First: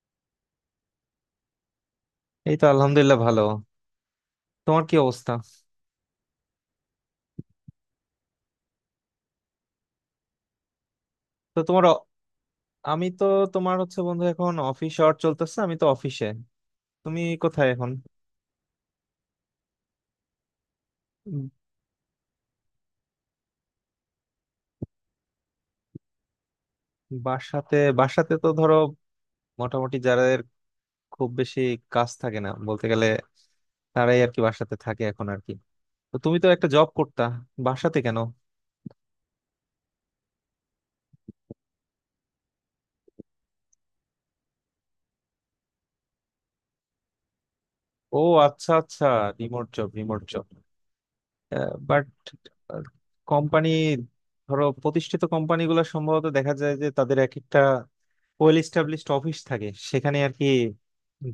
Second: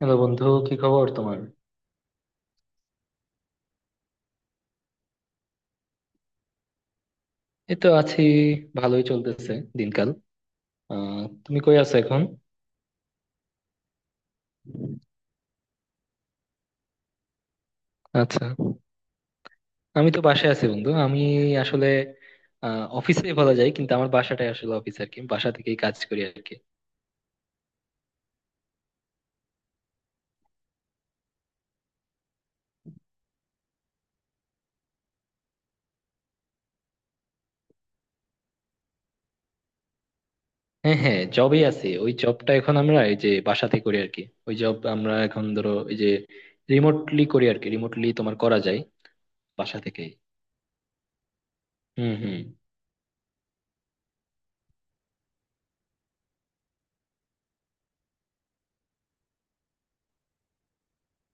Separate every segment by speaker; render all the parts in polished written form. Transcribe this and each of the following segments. Speaker 1: Hello বন্ধু, কি খবর তোমার?
Speaker 2: এই তো আলহামদুলিল্লাহ ভালো। তোমার কি অবস্থা?
Speaker 1: এই তো আছি, ভালোই চলতেছে দিনকাল।
Speaker 2: তো
Speaker 1: তুমি কই
Speaker 2: তোমার অ-
Speaker 1: আছো এখন?
Speaker 2: আমি তো তোমার হচ্ছে বন্ধু এখন অফিস আওয়ার চলতেছে, আমি তো অফিসে। তুমি কোথায় এখন?
Speaker 1: আচ্ছা, আমি তো বাসায় আছি বন্ধু। আমি
Speaker 2: উম,
Speaker 1: আসলে অফিসে বলা যায়, কিন্তু আমার বাসাটাই আসলে অফিস আর কি, বাসা থেকেই কাজ করি আর কি।
Speaker 2: বাসাতে বাসাতে তো ধরো মোটামুটি যাদের খুব বেশি কাজ থাকে না বলতে গেলে, তারাই আর কি বাসাতে থাকে এখন আর কি। তো তুমি তো একটা জব করতা, বাসাতে কেন?
Speaker 1: হ্যাঁ হ্যাঁ, জবেই আছি। ওই জবটা এখন আমরা এই যে বাসাতে করি আর কি। ওই জব আমরা এখন ধরো এই যে রিমোটলি করি আর কি, রিমোটলি
Speaker 2: ও,
Speaker 1: তোমার করা
Speaker 2: আচ্ছা
Speaker 1: যায়
Speaker 2: আচ্ছা। রিমোট
Speaker 1: বাসা
Speaker 2: জব
Speaker 1: থেকেই।
Speaker 2: রিমোট জব বাট
Speaker 1: হুম হুম।
Speaker 2: কোম্পানি, ধরো প্রতিষ্ঠিত কোম্পানিগুলো সম্ভবত দেখা যায় যে তাদের এক একটা ওয়েল এস্টাবলিশড অফিস থাকে, সেখানে আর কি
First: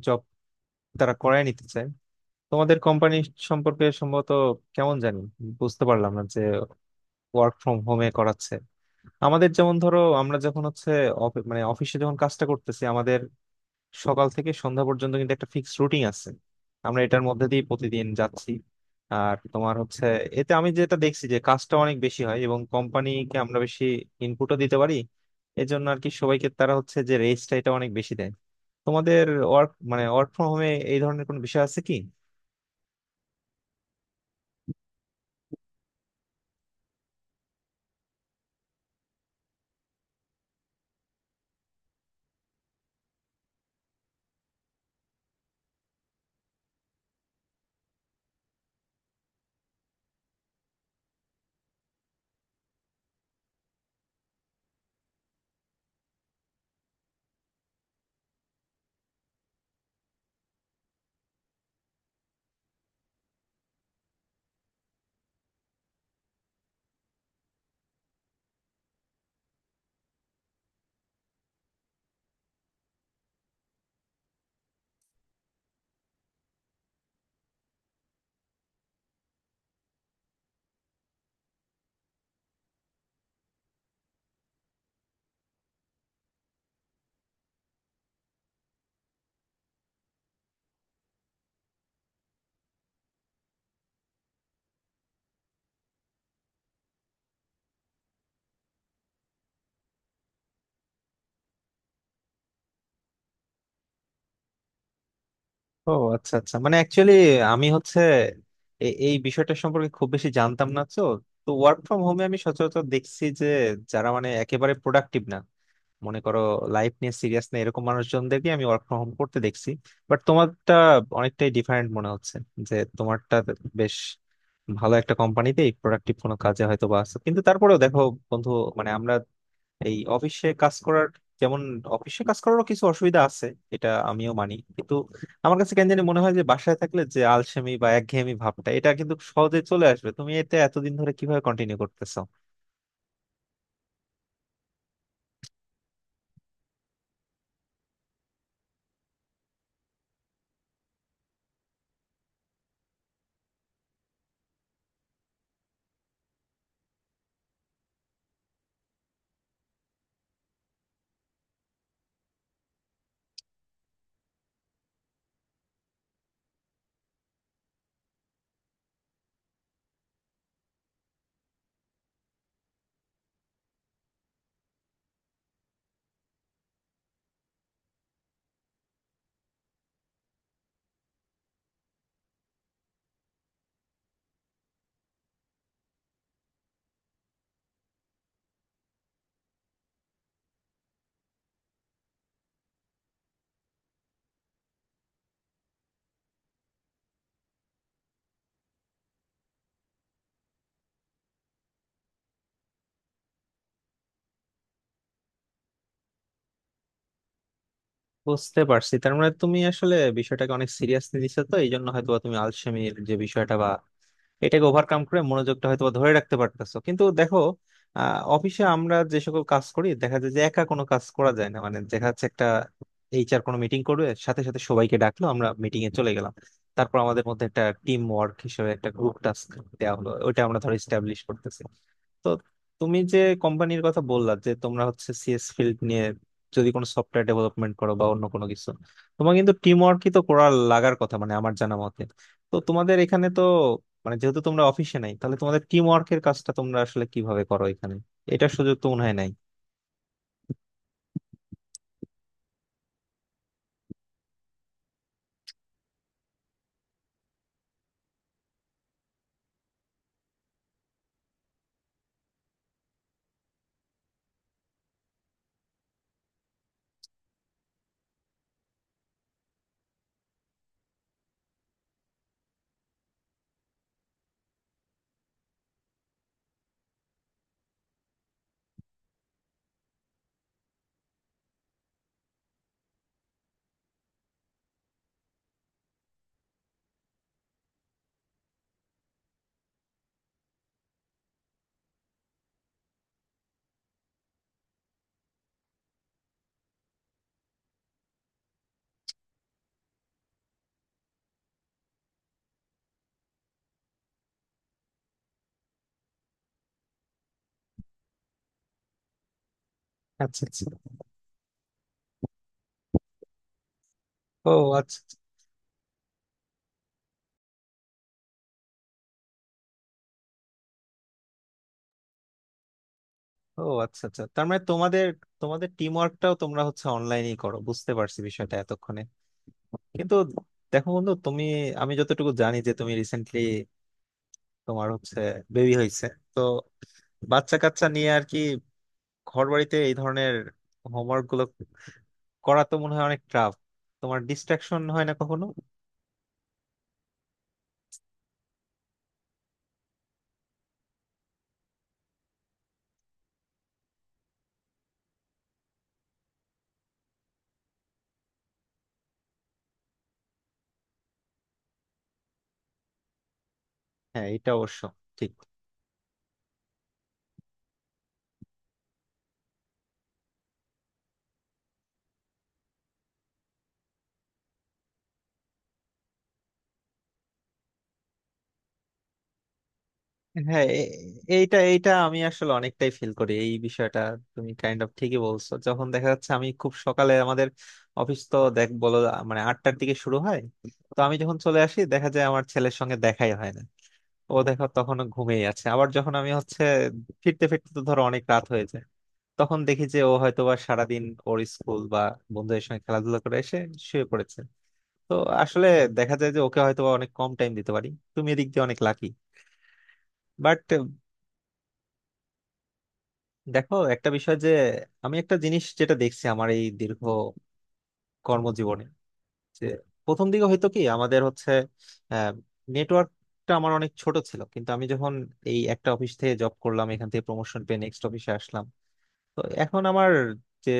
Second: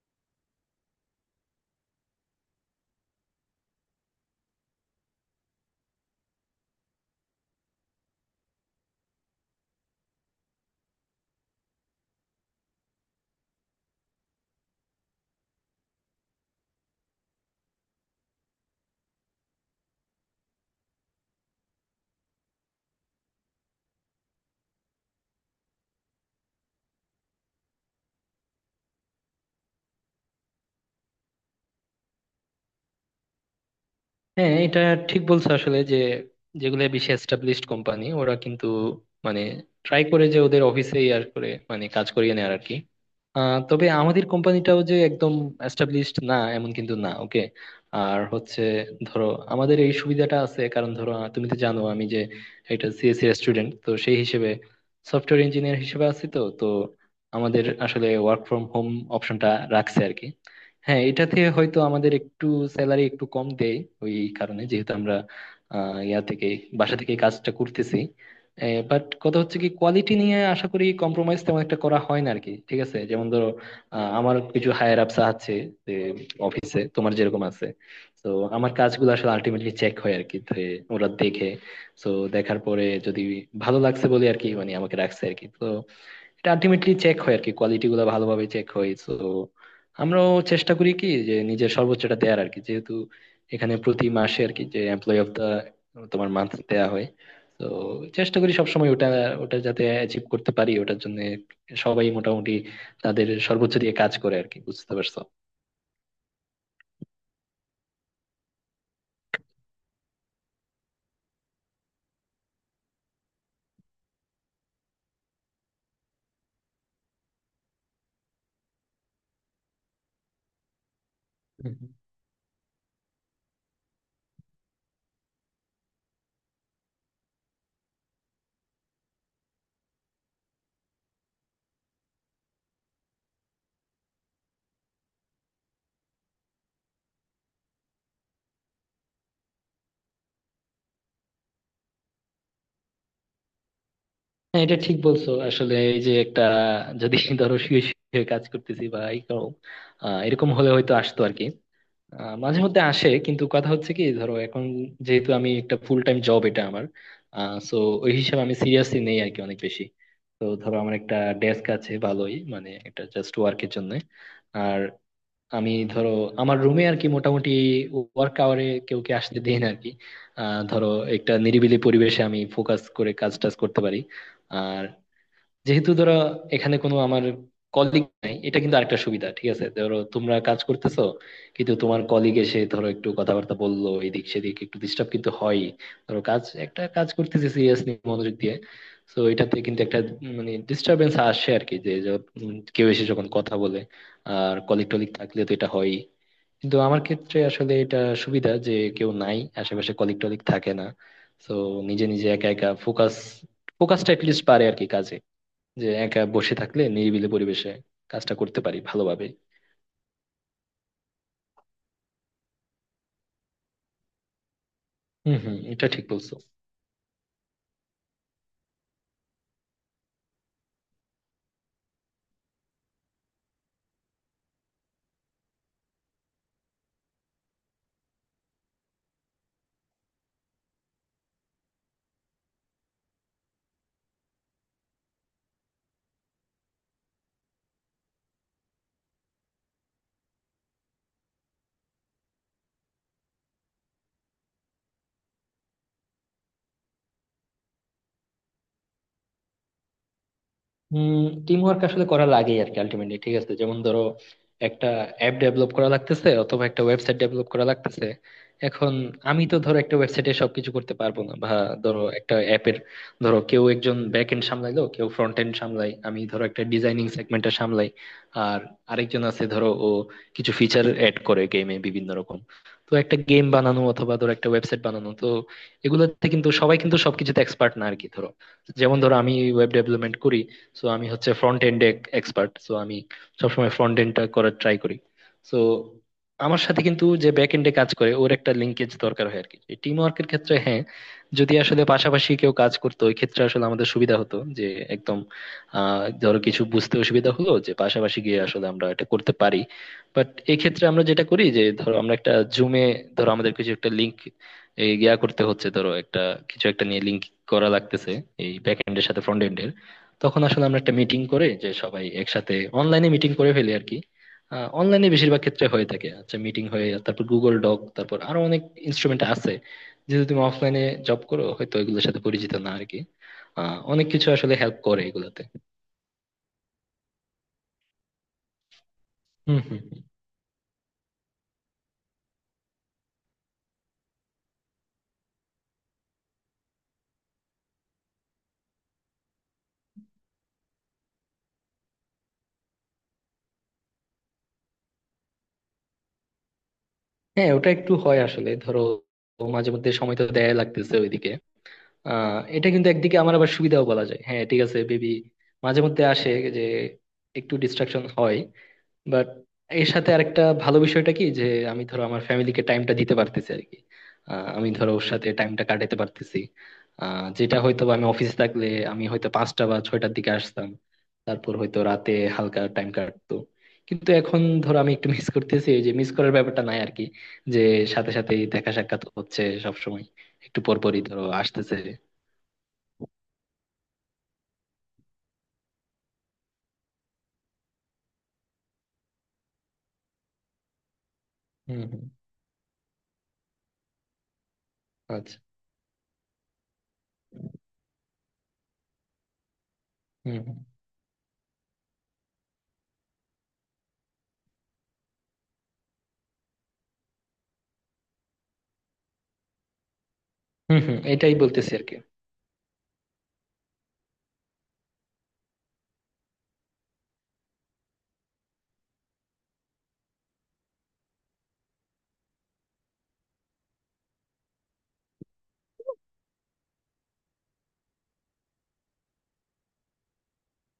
Speaker 2: জব তারা করায় নিতে চায়। তোমাদের কোম্পানি সম্পর্কে সম্ভবত কেমন জানি বুঝতে পারলাম না যে ওয়ার্ক ফ্রম হোমে করাচ্ছে। আমাদের যেমন ধরো আমরা যখন হচ্ছে অফিসে যখন কাজটা করতেছি, আমাদের সকাল থেকে সন্ধ্যা পর্যন্ত কিন্তু একটা ফিক্সড রুটিন আছে, আমরা এটার মধ্যে দিয়ে প্রতিদিন যাচ্ছি। আর তোমার হচ্ছে, এতে আমি যেটা দেখছি যে কাজটা অনেক বেশি হয় এবং কোম্পানিকে আমরা বেশি ইনপুটও দিতে পারি। এই জন্য আর কি সবাইকে তারা হচ্ছে যে রেসটা এটা অনেক বেশি দেয়। তোমাদের ওয়ার্ক মানে ওয়ার্ক ফ্রম হোমে এই ধরনের কোনো বিষয় আছে কি?
Speaker 1: হ্যাঁ, এটা ঠিক বলছো আসলে। যে যেগুলো বেশি এস্টাবলিশড কোম্পানি ওরা কিন্তু মানে ট্রাই করে যে ওদের অফিসেই আর করে, মানে কাজ করিয়ে নেয় আর কি। তবে আমাদের কোম্পানিটাও যে একদম এস্টাবলিশড না এমন কিন্তু না, ওকে। আর হচ্ছে ধরো আমাদের এই সুবিধাটা আছে, কারণ ধরো তুমি তো জানো আমি যে এটা সিএসসি স্টুডেন্ট, তো সেই হিসেবে সফটওয়্যার ইঞ্জিনিয়ার হিসেবে আছি। তো তো আমাদের আসলে ওয়ার্ক ফ্রম হোম অপশনটা রাখছে আর কি। হ্যাঁ, এটাতে হয়তো আমাদের একটু স্যালারি একটু কম দেয় ওই কারণে, যেহেতু আমরা আহ, ইয়া থেকে বাসা থেকে কাজটা করতেছি। বাট কথা হচ্ছে কি, কোয়ালিটি নিয়ে আশা করি কম্প্রোমাইজ তেমন একটা করা হয় না আর কি, ঠিক আছে। যেমন ধরো আমার কিছু হায়ার আপস আছে, যে অফিসে তোমার যেরকম আছে। তো আমার কাজগুলো আসলে আলটিমেটলি চেক হয় আর কি। তো ওরা দেখে, তো দেখার পরে যদি ভালো লাগছে বলে আর কি, মানে আমাকে রাখছে আর কি। তো এটা আলটিমেটলি চেক হয় আর কি, কোয়ালিটি গুলো ভালোভাবে চেক হয়। তো আমরাও চেষ্টা করি কি, যে নিজের সর্বোচ্চটা দেওয়ার আর কি, যেহেতু এখানে প্রতি মাসে আর কি যে এমপ্লয় অফ দা তোমার মান্থ দেয়া হয়। তো চেষ্টা করি সবসময় ওটা ওটা যাতে অ্যাচিভ করতে পারি। ওটার জন্য সবাই মোটামুটি তাদের সর্বোচ্চ দিয়ে কাজ করে আর কি, বুঝতে পারছো?
Speaker 2: ও আচ্ছা আচ্ছা, মানে অ্যাকচুয়ালি আমি হচ্ছে এই বিষয়টা সম্পর্কে খুব বেশি জানতাম না তো। তো ওয়ার্ক ফ্রম হোমে আমি সচরাচর দেখছি যে যারা মানে একেবারে প্রোডাক্টিভ না, মনে করো লাইফ নিয়ে সিরিয়াস না, এরকম মানুষজনদেরকে আমি ওয়ার্ক ফ্রম হোম করতে দেখছি। বাট তোমারটা অনেকটাই
Speaker 1: হুম,
Speaker 2: ডিফারেন্ট
Speaker 1: হুম।
Speaker 2: মনে হচ্ছে, যে তোমারটা বেশ ভালো একটা কোম্পানিতে প্রোডাক্টিভ কোনো কাজে হয়তো বা আছে। কিন্তু তারপরেও দেখো বন্ধু, মানে আমরা এই অফিসে কাজ করার, যেমন অফিসে কাজ করারও কিছু অসুবিধা আছে, এটা আমিও মানি। কিন্তু আমার কাছে কেন জানি মনে হয় যে বাসায় থাকলে যে আলসেমি বা একঘেয়েমি ভাবটা এটা কিন্তু সহজে চলে আসবে। তুমি এটা এতদিন ধরে কিভাবে কন্টিনিউ করতেছো?
Speaker 1: হ্যাঁ এটা ঠিক বলছো আসলে। এই যে একটা, যদি ধরো শুয়ে শুয়ে কাজ করতেছি বা এই করো, এরকম হলে হয়তো আসতো আর কি। মাঝে মধ্যে আসে, কিন্তু কথা হচ্ছে কি, ধরো এখন যেহেতু আমি একটা ফুল টাইম জব এটা আমার, সো ওই হিসাবে আমি সিরিয়াসলি নেই আর কি অনেক বেশি। তো ধরো আমার একটা ডেস্ক আছে ভালোই, মানে এটা জাস্ট ওয়ার্কের জন্য। আর আমি ধরো আমার রুমে আর কি মোটামুটি ওয়ার্ক আওয়ারে কেউ কে আসতে দেই না আর কি। ধরো একটা নিরিবিলি পরিবেশে আমি ফোকাস করে কাজ টাজ করতে পারি। আর যেহেতু ধরো এখানে কোনো আমার কলিগ নাই, এটা কিন্তু আরেকটা সুবিধা, ঠিক আছে। ধরো তোমরা কাজ করতেছো, কিন্তু তোমার কলিগ এসে ধরো একটু কথাবার্তা বললো এদিক সেদিক, একটু ডিস্টার্ব কিন্তু হয়। ধরো কাজ একটা কাজ করতেছি সিরিয়াসলি মনোযোগ দিয়ে, তো এটাতে কিন্তু একটা মানে ডিস্টারবেন্স আসে আর কি, যে কেউ এসে যখন কথা বলে। আর কলিগ টলিগ থাকলে তো এটা হয়, কিন্তু আমার ক্ষেত্রে আসলে এটা সুবিধা যে কেউ নাই আশেপাশে, কলিগ টলিগ থাকে না। তো নিজে নিজে একা একা ফোকাসটা লিস্ট পারে আর কি, যে একা বসে থাকলে নিরিবিলি পরিবেশে কাজটা করতে
Speaker 2: বুঝতে
Speaker 1: পারি
Speaker 2: পারছি, তার
Speaker 1: ভালোভাবে।
Speaker 2: মানে তুমি আসলে বিষয়টাকে অনেক সিরিয়াসলি নিছো। তো এই জন্য হয়তো তুমি আলসেমির যে বিষয়টা বা এটাকে ওভারকাম করে
Speaker 1: হম হম,
Speaker 2: মনোযোগটা হয়তো
Speaker 1: এটা
Speaker 2: বা
Speaker 1: ঠিক
Speaker 2: ধরে
Speaker 1: বলছো।
Speaker 2: রাখতে পারতেছো। কিন্তু দেখো, অফিসে আমরা যে সকল কাজ করি দেখা যায় যে একা কোনো কাজ করা যায় না, মানে দেখা যাচ্ছে একটা এইচআর কোনো মিটিং করবে সাথে সাথে সবাইকে ডাকলো, আমরা মিটিং এ চলে গেলাম। তারপর আমাদের মধ্যে একটা টিম ওয়ার্ক হিসেবে একটা গ্রুপ টাস্ক দেওয়া হলো, ওইটা আমরা ধরো স্টাবলিশ করতেছি। তো তুমি যে কোম্পানির কথা বললা যে তোমরা হচ্ছে সিএস ফিল্ড নিয়ে যদি কোনো সফটওয়্যার ডেভেলপমেন্ট করো বা অন্য কোনো কিছু, তোমার কিন্তু টিম ওয়ার্কই তো করার লাগার কথা মানে আমার জানা মতে। তো তোমাদের এখানে তো, মানে যেহেতু তোমরা অফিসে নাই, তাহলে তোমাদের টিম ওয়ার্কের কাজটা তোমরা আসলে কিভাবে করো এখানে? এটার সুযোগ তো মনে হয় নাই।
Speaker 1: হম, টিম ওয়ার্ক আসলে করা লাগে আর কি আলটিমেটলি, ঠিক আছে। যেমন ধরো একটা অ্যাপ ডেভেলপ করা লাগতেছে অথবা একটা ওয়েবসাইট ডেভেলপ করা লাগতেছে। এখন আমি তো ধরো একটা ওয়েবসাইটে সবকিছু করতে পারবো না, বা ধরো একটা অ্যাপের, ধরো কেউ একজন ব্যাক এন্ড সামলাইলো, কেউ ফ্রন্ট এন্ড সামলাই, আমি ধরো একটা ডিজাইনিং সেগমেন্টটা সামলাই। আর আরেকজন আছে ধরো, ও কিছু ফিচার অ্যাড করে গেমে বিভিন্ন রকম। তো একটা গেম বানানো অথবা ধরো একটা ওয়েবসাইট বানানো, তো এগুলোতে কিন্তু সবাই কিন্তু সবকিছুতে এক্সপার্ট না আর কি। ধরো, যেমন ধরো আমি ওয়েব ডেভেলপমেন্ট করি, সো আমি হচ্ছে ফ্রন্ট এন্ড এক্সপার্ট, সো আমি সবসময় ফ্রন্ট এন্ডটা করার ট্রাই করি। সো আমার সাথে কিন্তু যে ব্যাক এন্ডে কাজ করে, ওর একটা লিঙ্কেজ দরকার হয় আর কি, টিম ওয়ার্কের ক্ষেত্রে। হ্যাঁ, যদি আসলে পাশাপাশি কেউ কাজ করতো ওই ক্ষেত্রে আসলে আমাদের সুবিধা হতো, যে একদম ধরো কিছু বুঝতে অসুবিধা হলো যে পাশাপাশি গিয়ে আসলে আমরা এটা করতে পারি। বাট এই ক্ষেত্রে আমরা যেটা করি, যে ধরো আমরা একটা জুমে, ধরো আমাদের কিছু একটা লিঙ্ক করতে হচ্ছে, ধরো একটা কিছু একটা নিয়ে লিঙ্ক করা লাগতেছে এই ব্যাক এন্ডের সাথে ফ্রন্ট এন্ডের।
Speaker 2: আচ্ছা
Speaker 1: তখন আসলে
Speaker 2: আচ্ছা।
Speaker 1: আমরা একটা মিটিং করে, যে সবাই একসাথে অনলাইনে মিটিং করে ফেলি আর কি।
Speaker 2: ও আচ্ছা
Speaker 1: অনলাইনে
Speaker 2: আচ্ছা।
Speaker 1: বেশিরভাগ ক্ষেত্রে হয়ে থাকে। আচ্ছা, মিটিং হয়ে তারপর গুগল ডক, তারপর আরো অনেক ইনস্ট্রুমেন্ট আছে। যেহেতু তুমি অফলাইনে জব করো, হয়তো এগুলোর সাথে পরিচিত না আর কি।
Speaker 2: ও আচ্ছা
Speaker 1: অনেক
Speaker 2: আচ্ছা,
Speaker 1: কিছু
Speaker 2: তার
Speaker 1: আসলে
Speaker 2: মানে
Speaker 1: হেল্প করে
Speaker 2: তোমাদের
Speaker 1: এগুলোতে।
Speaker 2: তোমাদের টিম ওয়ার্কটাও তোমরা হচ্ছে অনলাইনেই করো, বুঝতে পারছি বিষয়টা এতক্ষণে।
Speaker 1: হম হম।
Speaker 2: কিন্তু দেখো বন্ধু, তুমি, আমি যতটুকু জানি যে তুমি রিসেন্টলি তোমার হচ্ছে বেবি হয়েছে। তো বাচ্চা কাচ্চা নিয়ে আর কি ঘর বাড়িতে এই ধরনের হোমওয়ার্ক গুলো করা তো মনে হয় অনেক টাফ। তোমার ডিস্ট্রাকশন হয় না কখনো?
Speaker 1: হ্যাঁ, ওটা একটু হয় আসলে, ধরো ও মাঝে মধ্যে সময় তো দেয়া লাগতেছে ওইদিকে। এটা কিন্তু একদিকে আমার আবার সুবিধাও বলা যায়, হ্যাঁ ঠিক আছে। বেবি মাঝে মধ্যে আসে, যে একটু ডিস্ট্রাকশন হয়, বাট এর সাথে আরেকটা ভালো বিষয়টা কি, যে আমি ধরো আমার ফ্যামিলিকে টাইমটা দিতে পারতেছি আর কি।
Speaker 2: হ্যাঁ এটা
Speaker 1: আমি
Speaker 2: অবশ্য
Speaker 1: ধরো ওর সাথে
Speaker 2: ঠিক।
Speaker 1: টাইমটা কাটাতে পারতেছি। যেটা হয়তো বা আমি অফিসে থাকলে আমি হয়তো 5টা বা 6টার দিকে আসতাম, তারপর হয়তো রাতে হালকা টাইম কাটতো। কিন্তু এখন ধরো আমি একটু মিস করতেছি, এই যে মিস করার ব্যাপারটা নাই আর কি, যে সাথে সাথে দেখা সাক্ষাৎ হচ্ছে সব সময়, একটু
Speaker 2: হ্যাঁ
Speaker 1: পর পরই ধরো
Speaker 2: এইটা
Speaker 1: আসতেছে।
Speaker 2: এইটা আমি আসলে অনেকটাই ফিল করি এই বিষয়টা। তুমি কাইন্ড অফ ঠিকই বলছো, যখন দেখা যাচ্ছে আমি খুব সকালে আমাদের অফিস তো দেখ বলো মানে আটটার দিকে শুরু হয়। তো আমি যখন চলে আসি
Speaker 1: হুম হুম।
Speaker 2: দেখা যায় আমার ছেলের সঙ্গে দেখাই হয় না, ও দেখো তখনও
Speaker 1: আচ্ছা।
Speaker 2: ঘুমিয়ে আছে। আবার যখন আমি হচ্ছে ফিরতে ফিরতে তো ধরো অনেক রাত হয়েছে, তখন দেখি যে ও
Speaker 1: হুম
Speaker 2: হয়তো বা
Speaker 1: হুম
Speaker 2: সারাদিন ওর স্কুল বা বন্ধুদের সঙ্গে খেলাধুলা করে এসে শুয়ে পড়েছে। তো আসলে দেখা যায় যে ওকে হয়তো বা অনেক কম টাইম দিতে পারি। তুমি এদিক দিয়ে অনেক লাকি। বাট
Speaker 1: হুম। হুম এটাই বলতেছি আর কি।
Speaker 2: দেখো একটা বিষয় যে আমি একটা জিনিস যেটা দেখছি আমার এই দীর্ঘ কর্মজীবনে, যে প্রথম দিকে হয়তো কি আমাদের হচ্ছে নেটওয়ার্কটা আমার অনেক ছোট ছিল। কিন্তু আমি যখন এই একটা অফিস থেকে জব করলাম এখান থেকে প্রমোশন পেয়ে নেক্সট অফিসে আসলাম, তো এখন আমার যে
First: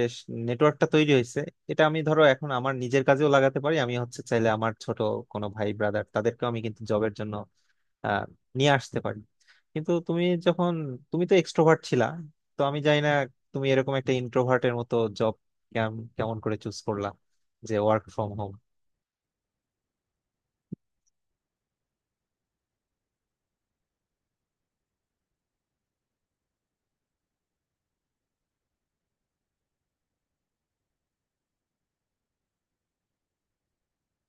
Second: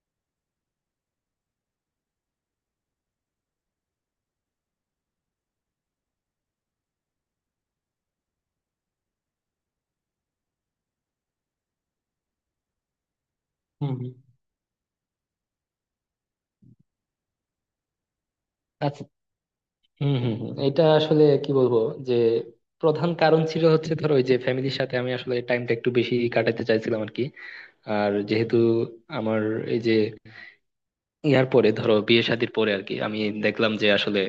Speaker 2: নেটওয়ার্কটা তৈরি হয়েছে এটা আমি ধরো এখন আমার নিজের কাজেও লাগাতে পারি। আমি হচ্ছে চাইলে আমার ছোট কোনো ভাই ব্রাদার তাদেরকেও আমি কিন্তু জবের জন্য আহ, নিয়ে আসতে পারি। কিন্তু তুমি যখন, তুমি তো এক্সট্রোভার্ট ছিলা, তো আমি জানি না তুমি
Speaker 1: হুম
Speaker 2: এরকম
Speaker 1: হুম।
Speaker 2: একটা ইন্ট্রোভার্টের মতো জব কেমন করে চুজ করলা যে ওয়ার্ক ফ্রম হোম।
Speaker 1: আচ্ছা। হম হম হম এটা আসলে কি বলবো, যে প্রধান কারণ ছিল হচ্ছে ধরো ওই যে ফ্যামিলির সাথে আমি আসলে টাইমটা একটু বেশি কাটাতে চাইছিলাম আর কি। আর যেহেতু আমার এই যে পরে ধরো বিয়ে শাদীর পরে আর কি, আমি দেখলাম যে আসলে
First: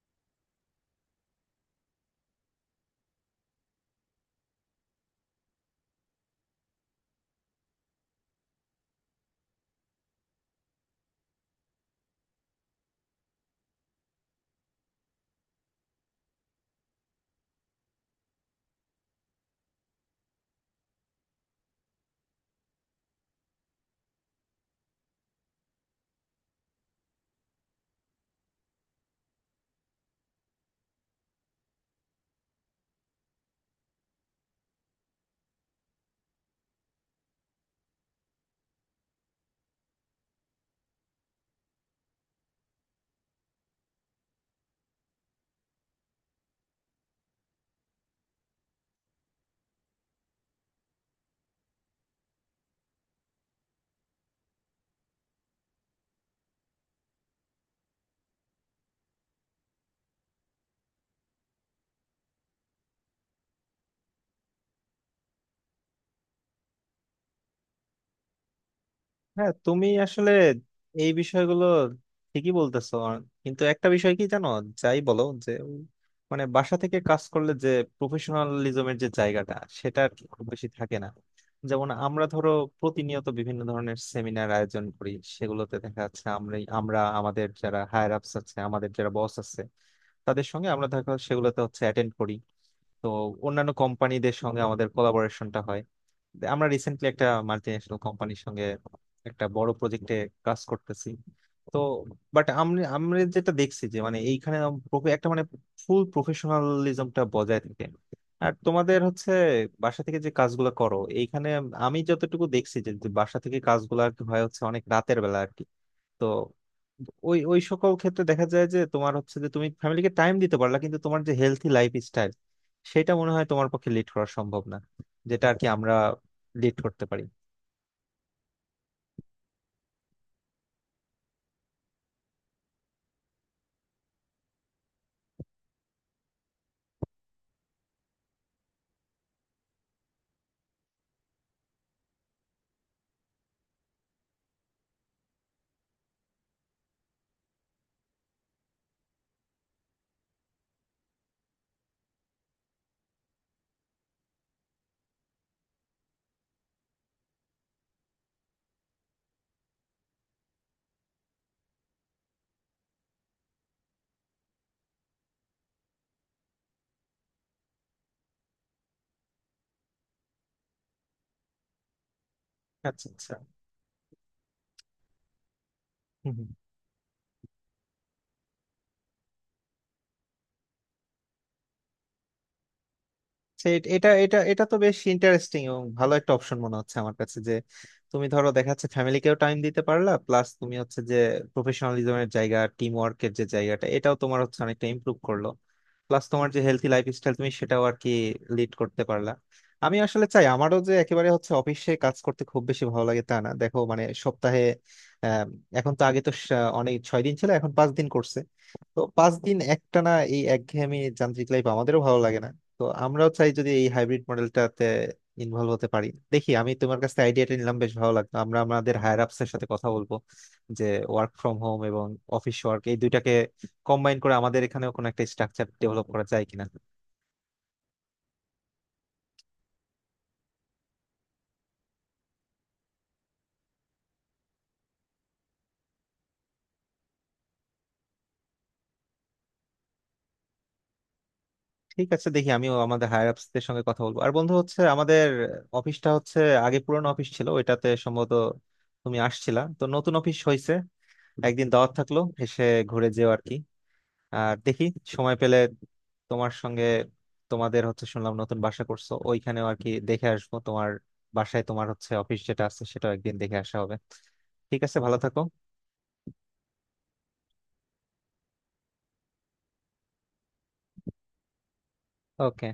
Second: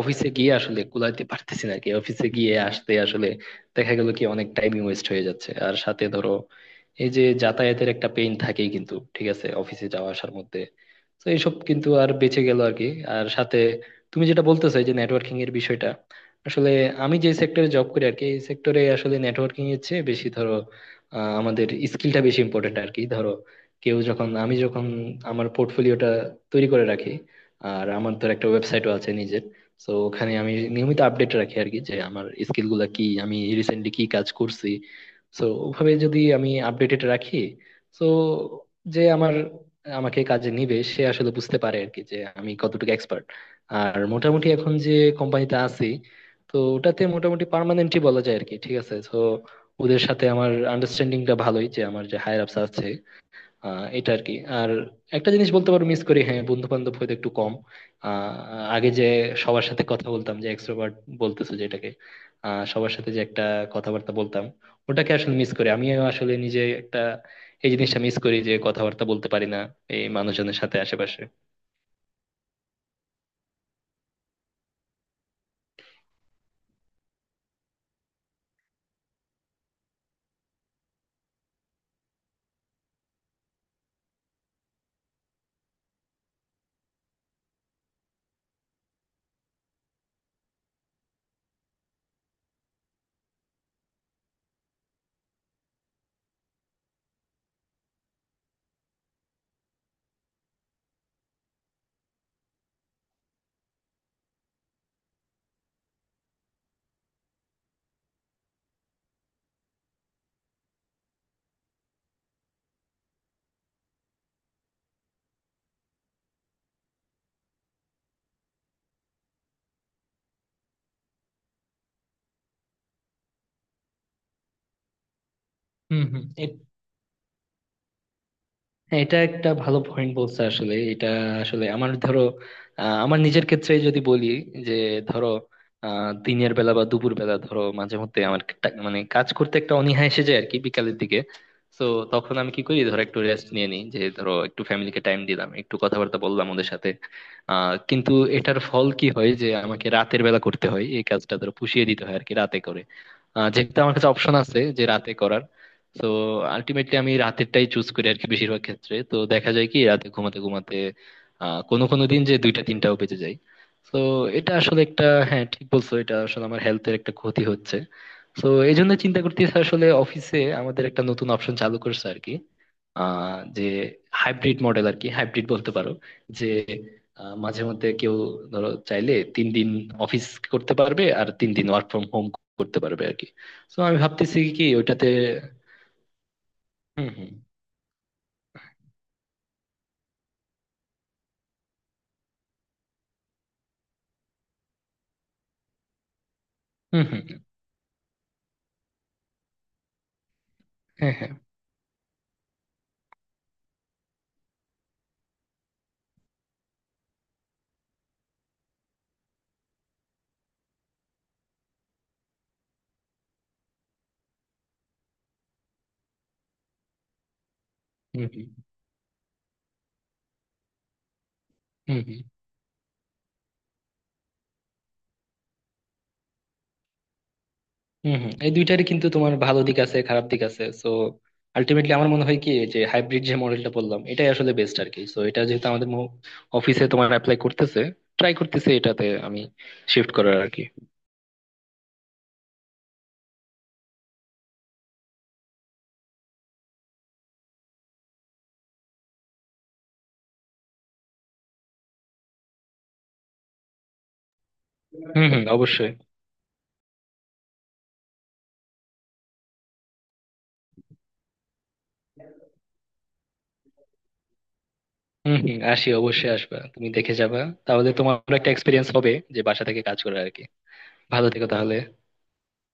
Speaker 1: অফিসে গিয়ে আসলে কুলাইতে পারতেছি না আর কি। অফিসে গিয়ে আসতে আসলে দেখা গেল কি অনেক টাইম ওয়েস্ট হয়ে যাচ্ছে। আর সাথে ধরো এই যে যাতায়াতের একটা পেইন থাকেই কিন্তু, ঠিক আছে, অফিসে যাওয়া আসার মধ্যে। তো এইসব কিন্তু আর বেঁচে গেল আর কি। আর সাথে তুমি যেটা বলতেছো এই যে নেটওয়ার্কিং এর বিষয়টা, আসলে আমি যে সেক্টরে জব করি আর কি, এই সেক্টরে আসলে নেটওয়ার্কিং এর চেয়ে বেশি ধরো আমাদের স্কিলটা বেশি ইম্পর্টেন্ট আর কি। ধরো, কেউ যখন আমি যখন আমার পোর্টফোলিওটা তৈরি করে রাখি, আর আমার ধর একটা ওয়েবসাইটও আছে নিজের, তো ওখানে আমি নিয়মিত আপডেট রাখি আর কি, যে আমার স্কিল গুলা কি, আমি রিসেন্টলি কি কাজ করছি। তো ওভাবে যদি আমি আপডেটেড রাখি, তো যে আমার আমাকে কাজে নিবে সে আসলে বুঝতে পারে আর কি, যে আমি কতটুকু এক্সপার্ট। আর মোটামুটি এখন যে কোম্পানিতে আছি, তো ওটাতে মোটামুটি পার্মানেন্টই বলা যায় আর কি, ঠিক আছে। তো ওদের সাথে আমার আন্ডারস্ট্যান্ডিংটা ভালোই, যে আমার যে হায়ার আপস আছে এটা আর কি। আর একটা জিনিস বলতে পারো মিস করি, হ্যাঁ, বন্ধু বান্ধব হয়তো একটু কম। আহ আগে যে সবার সাথে কথা বলতাম, যে এক্সট্রোভার্ট বলতেছো যেটাকে, সবার সাথে যে একটা কথাবার্তা বলতাম, ওটাকে আসলে মিস করি। আমিও আসলে নিজে একটা এই জিনিসটা মিস করি, যে কথাবার্তা বলতে পারি
Speaker 2: হ্যাঁ
Speaker 1: না
Speaker 2: তুমি
Speaker 1: এই
Speaker 2: আসলে
Speaker 1: মানুষজনের সাথে
Speaker 2: এই
Speaker 1: আশেপাশে।
Speaker 2: বিষয়গুলো ঠিকই বলতেছো আর- কিন্তু একটা বিষয় কি জানো, যাই বলো যে মানে বাসা থেকে কাজ করলে যে প্রফেশনালিজমের যে জায়গাটা সেটা আর কি খুব বেশি থাকে না। যেমন আমরা ধরো প্রতিনিয়ত বিভিন্ন ধরনের সেমিনার আয়োজন করি, সেগুলোতে দেখা যাচ্ছে আমরা আমরা আমাদের যারা হায়ার আপস আছে আমাদের যারা বস আছে তাদের সঙ্গে আমরা দেখা সেগুলোতে হচ্ছে অ্যাটেন্ড করি। তো অন্যান্য কোম্পানিদের সঙ্গে আমাদের কোলাবোরেশনটা হয়, আমরা রিসেন্টলি একটা মাল্টি ন্যাশনাল কোম্পানির সঙ্গে একটা বড় প্রজেক্টে কাজ করতেছি। তো বাট আমি আমরা যেটা দেখছি যে মানে এইখানে একটা মানে ফুল প্রফেশনালিজমটা বজায় থাকে। আর তোমাদের হচ্ছে বাসা থেকে যে কাজগুলো করো এইখানে আমি যতটুকু দেখছি যে যে বাসা থেকে কাজগুলো আর কি হয় হচ্ছে অনেক রাতের বেলা আর কি। তো ওই ওই সকল ক্ষেত্রে দেখা যায় যে তোমার হচ্ছে যে তুমি ফ্যামিলিকে টাইম দিতে পারলা কিন্তু তোমার যে হেলথি লাইফ স্টাইল সেটা মনে হয় তোমার পক্ষে লিড করা সম্ভব না, যেটা আর কি আমরা
Speaker 1: হম হম।
Speaker 2: লিড করতে পারি।
Speaker 1: হ্যাঁ, এটা একটা ভালো পয়েন্ট বলছে আসলে এটা। আসলে আমার ধরো আমার নিজের ক্ষেত্রে যদি বলি, যে ধরো দিনের বেলা বা দুপুর বেলা ধরো মাঝে মধ্যে আমার একটা- মানে কাজ করতে একটা অনীহা এসে যায় আর কি, বিকালের দিকে। তো তখন আমি কি করি, ধরো একটু রেস্ট নিয়ে নিই, যে ধরো একটু ফ্যামিলিকে টাইম দিলাম, একটু কথাবার্তা বললাম ওদের সাথে। কিন্তু এটার ফল কি হয়, যে আমাকে রাতের বেলা করতে হয় এই কাজটা, ধরো পুষিয়ে দিতে হয় আর কি, রাতে করে। যেহেতু আমার কাছে অপশন আছে যে রাতে করার, তো আলটিমেটলি আমি রাতেরটাই চুজ করি আর কি বেশিরভাগ ক্ষেত্রে। তো দেখা যায় কি রাতে ঘুমাতে ঘুমাতে কোনো কোনো দিন যে দুইটা তিনটাও বেজে যায়। তো এটা আসলে একটা, হ্যাঁ, ঠিক বলছো, এটা আসলে আমার হেলথের একটা ক্ষতি হচ্ছে। তো এই জন্য চিন্তা করতেছি, আসলে অফিসে আমাদের একটা নতুন অপশন চালু করছে আর কি,
Speaker 2: আচ্ছা আচ্ছা।
Speaker 1: যে হাইব্রিড মডেল আর কি, হাইব্রিড বলতে পারো।
Speaker 2: হুম
Speaker 1: যে
Speaker 2: হুম।
Speaker 1: মাঝে মধ্যে কেউ ধরো চাইলে 3 দিন অফিস করতে পারবে আর 3 দিন ওয়ার্ক ফ্রম হোম করতে পারবে আর কি।
Speaker 2: সে
Speaker 1: তো আমি
Speaker 2: এটা এটা
Speaker 1: ভাবতেছি
Speaker 2: এটা
Speaker 1: কি
Speaker 2: তো বেশ
Speaker 1: ওইটাতে।
Speaker 2: ইন্টারেস্টিং এবং ভালো একটা অপশন মনে হচ্ছে
Speaker 1: হুম
Speaker 2: আমার
Speaker 1: হুম
Speaker 2: কাছে, যে তুমি ধরো দেখা যাচ্ছে ফ্যামিলিকেও টাইম দিতে পারলা প্লাস তুমি হচ্ছে যে প্রফেশনালিজমের জায়গা টিম ওয়ার্কের যে জায়গাটা এটাও তোমার হচ্ছে অনেকটা ইমপ্রুভ করলো, প্লাস তোমার যে হেলথি
Speaker 1: হুম। হুম
Speaker 2: লাইফস্টাইল
Speaker 1: হুম।
Speaker 2: তুমি সেটাও আর কি লিড করতে পারলা। আমি আসলে চাই আমারও যে
Speaker 1: হ্যাঁ
Speaker 2: একেবারে
Speaker 1: হ্যাঁ।
Speaker 2: হচ্ছে অফিসে কাজ করতে খুব বেশি ভালো লাগে তা না, দেখো মানে সপ্তাহে আম, এখন তো আগে তো অনেক 6 দিন ছিল এখন 5 দিন করছে। তো 5 দিন একটানা এই একঘেয়েমি যান্ত্রিক লাইফ আমাদেরও ভালো লাগে না। তো আমরাও চাই যদি এই হাইব্রিড মডেলটাতে ইনভলভ হতে পারি, দেখি আমি তোমার কাছে আইডিয়াটা নিলাম বেশ ভালো
Speaker 1: হুম
Speaker 2: লাগলো,
Speaker 1: হুম
Speaker 2: আমরা আমাদের হায়ার আপস এর সাথে কথা বলবো যে ওয়ার্ক ফ্রম হোম
Speaker 1: হুম।
Speaker 2: এবং
Speaker 1: হুম
Speaker 2: অফিস ওয়ার্ক এই দুইটাকে কম্বাইন করে আমাদের এখানেও কোনো একটা স্ট্রাকচার ডেভেলপ করা যায় কিনা।
Speaker 1: হুম। হুম এই দুইটারই কিন্তু তোমার ভালো দিক আছে খারাপ দিক আছে, সো আলটিমেটলি আমার মনে হয় কি, যে হাইব্রিড যে মডেলটা বললাম এটাই আসলে বেস্ট আর কি। সো এটা যেহেতু আমাদের অফিসে তোমার অ্যাপ্লাই করতেছে, ট্রাই করতেছে, এটাতে আমি শিফট করার আর কি।
Speaker 2: ঠিক আছে, দেখি আমিও আমাদের হায়ার আপস দের সঙ্গে কথা বলবো। আর বন্ধু হচ্ছে আমাদের অফিসটা হচ্ছে আগে পুরনো অফিস ছিল, ওইটাতে সম্ভবত তুমি আসছিলা, তো নতুন অফিস হয়েছে। একদিন দাওয়াত থাকলো এসে ঘুরে যেও আর কি। আর দেখি
Speaker 1: হুম
Speaker 2: সময়
Speaker 1: হুম,
Speaker 2: পেলে
Speaker 1: অবশ্যই।
Speaker 2: তোমার সঙ্গে, তোমাদের হচ্ছে শুনলাম নতুন বাসা করছো ওইখানেও আর কি দেখে আসবো। তোমার বাসায় তোমার হচ্ছে অফিস যেটা আছে সেটাও একদিন দেখে আসা হবে। ঠিক আছে, ভালো
Speaker 1: হুম
Speaker 2: থাকো।
Speaker 1: হুম, আসি, অবশ্যই আসবা তুমি দেখে যাবা, তাহলে তোমার একটা এক্সপিরিয়েন্স হবে যে বাসা থেকে কাজ করার আর কি। ভালো থেকো তাহলে।
Speaker 2: ওকে।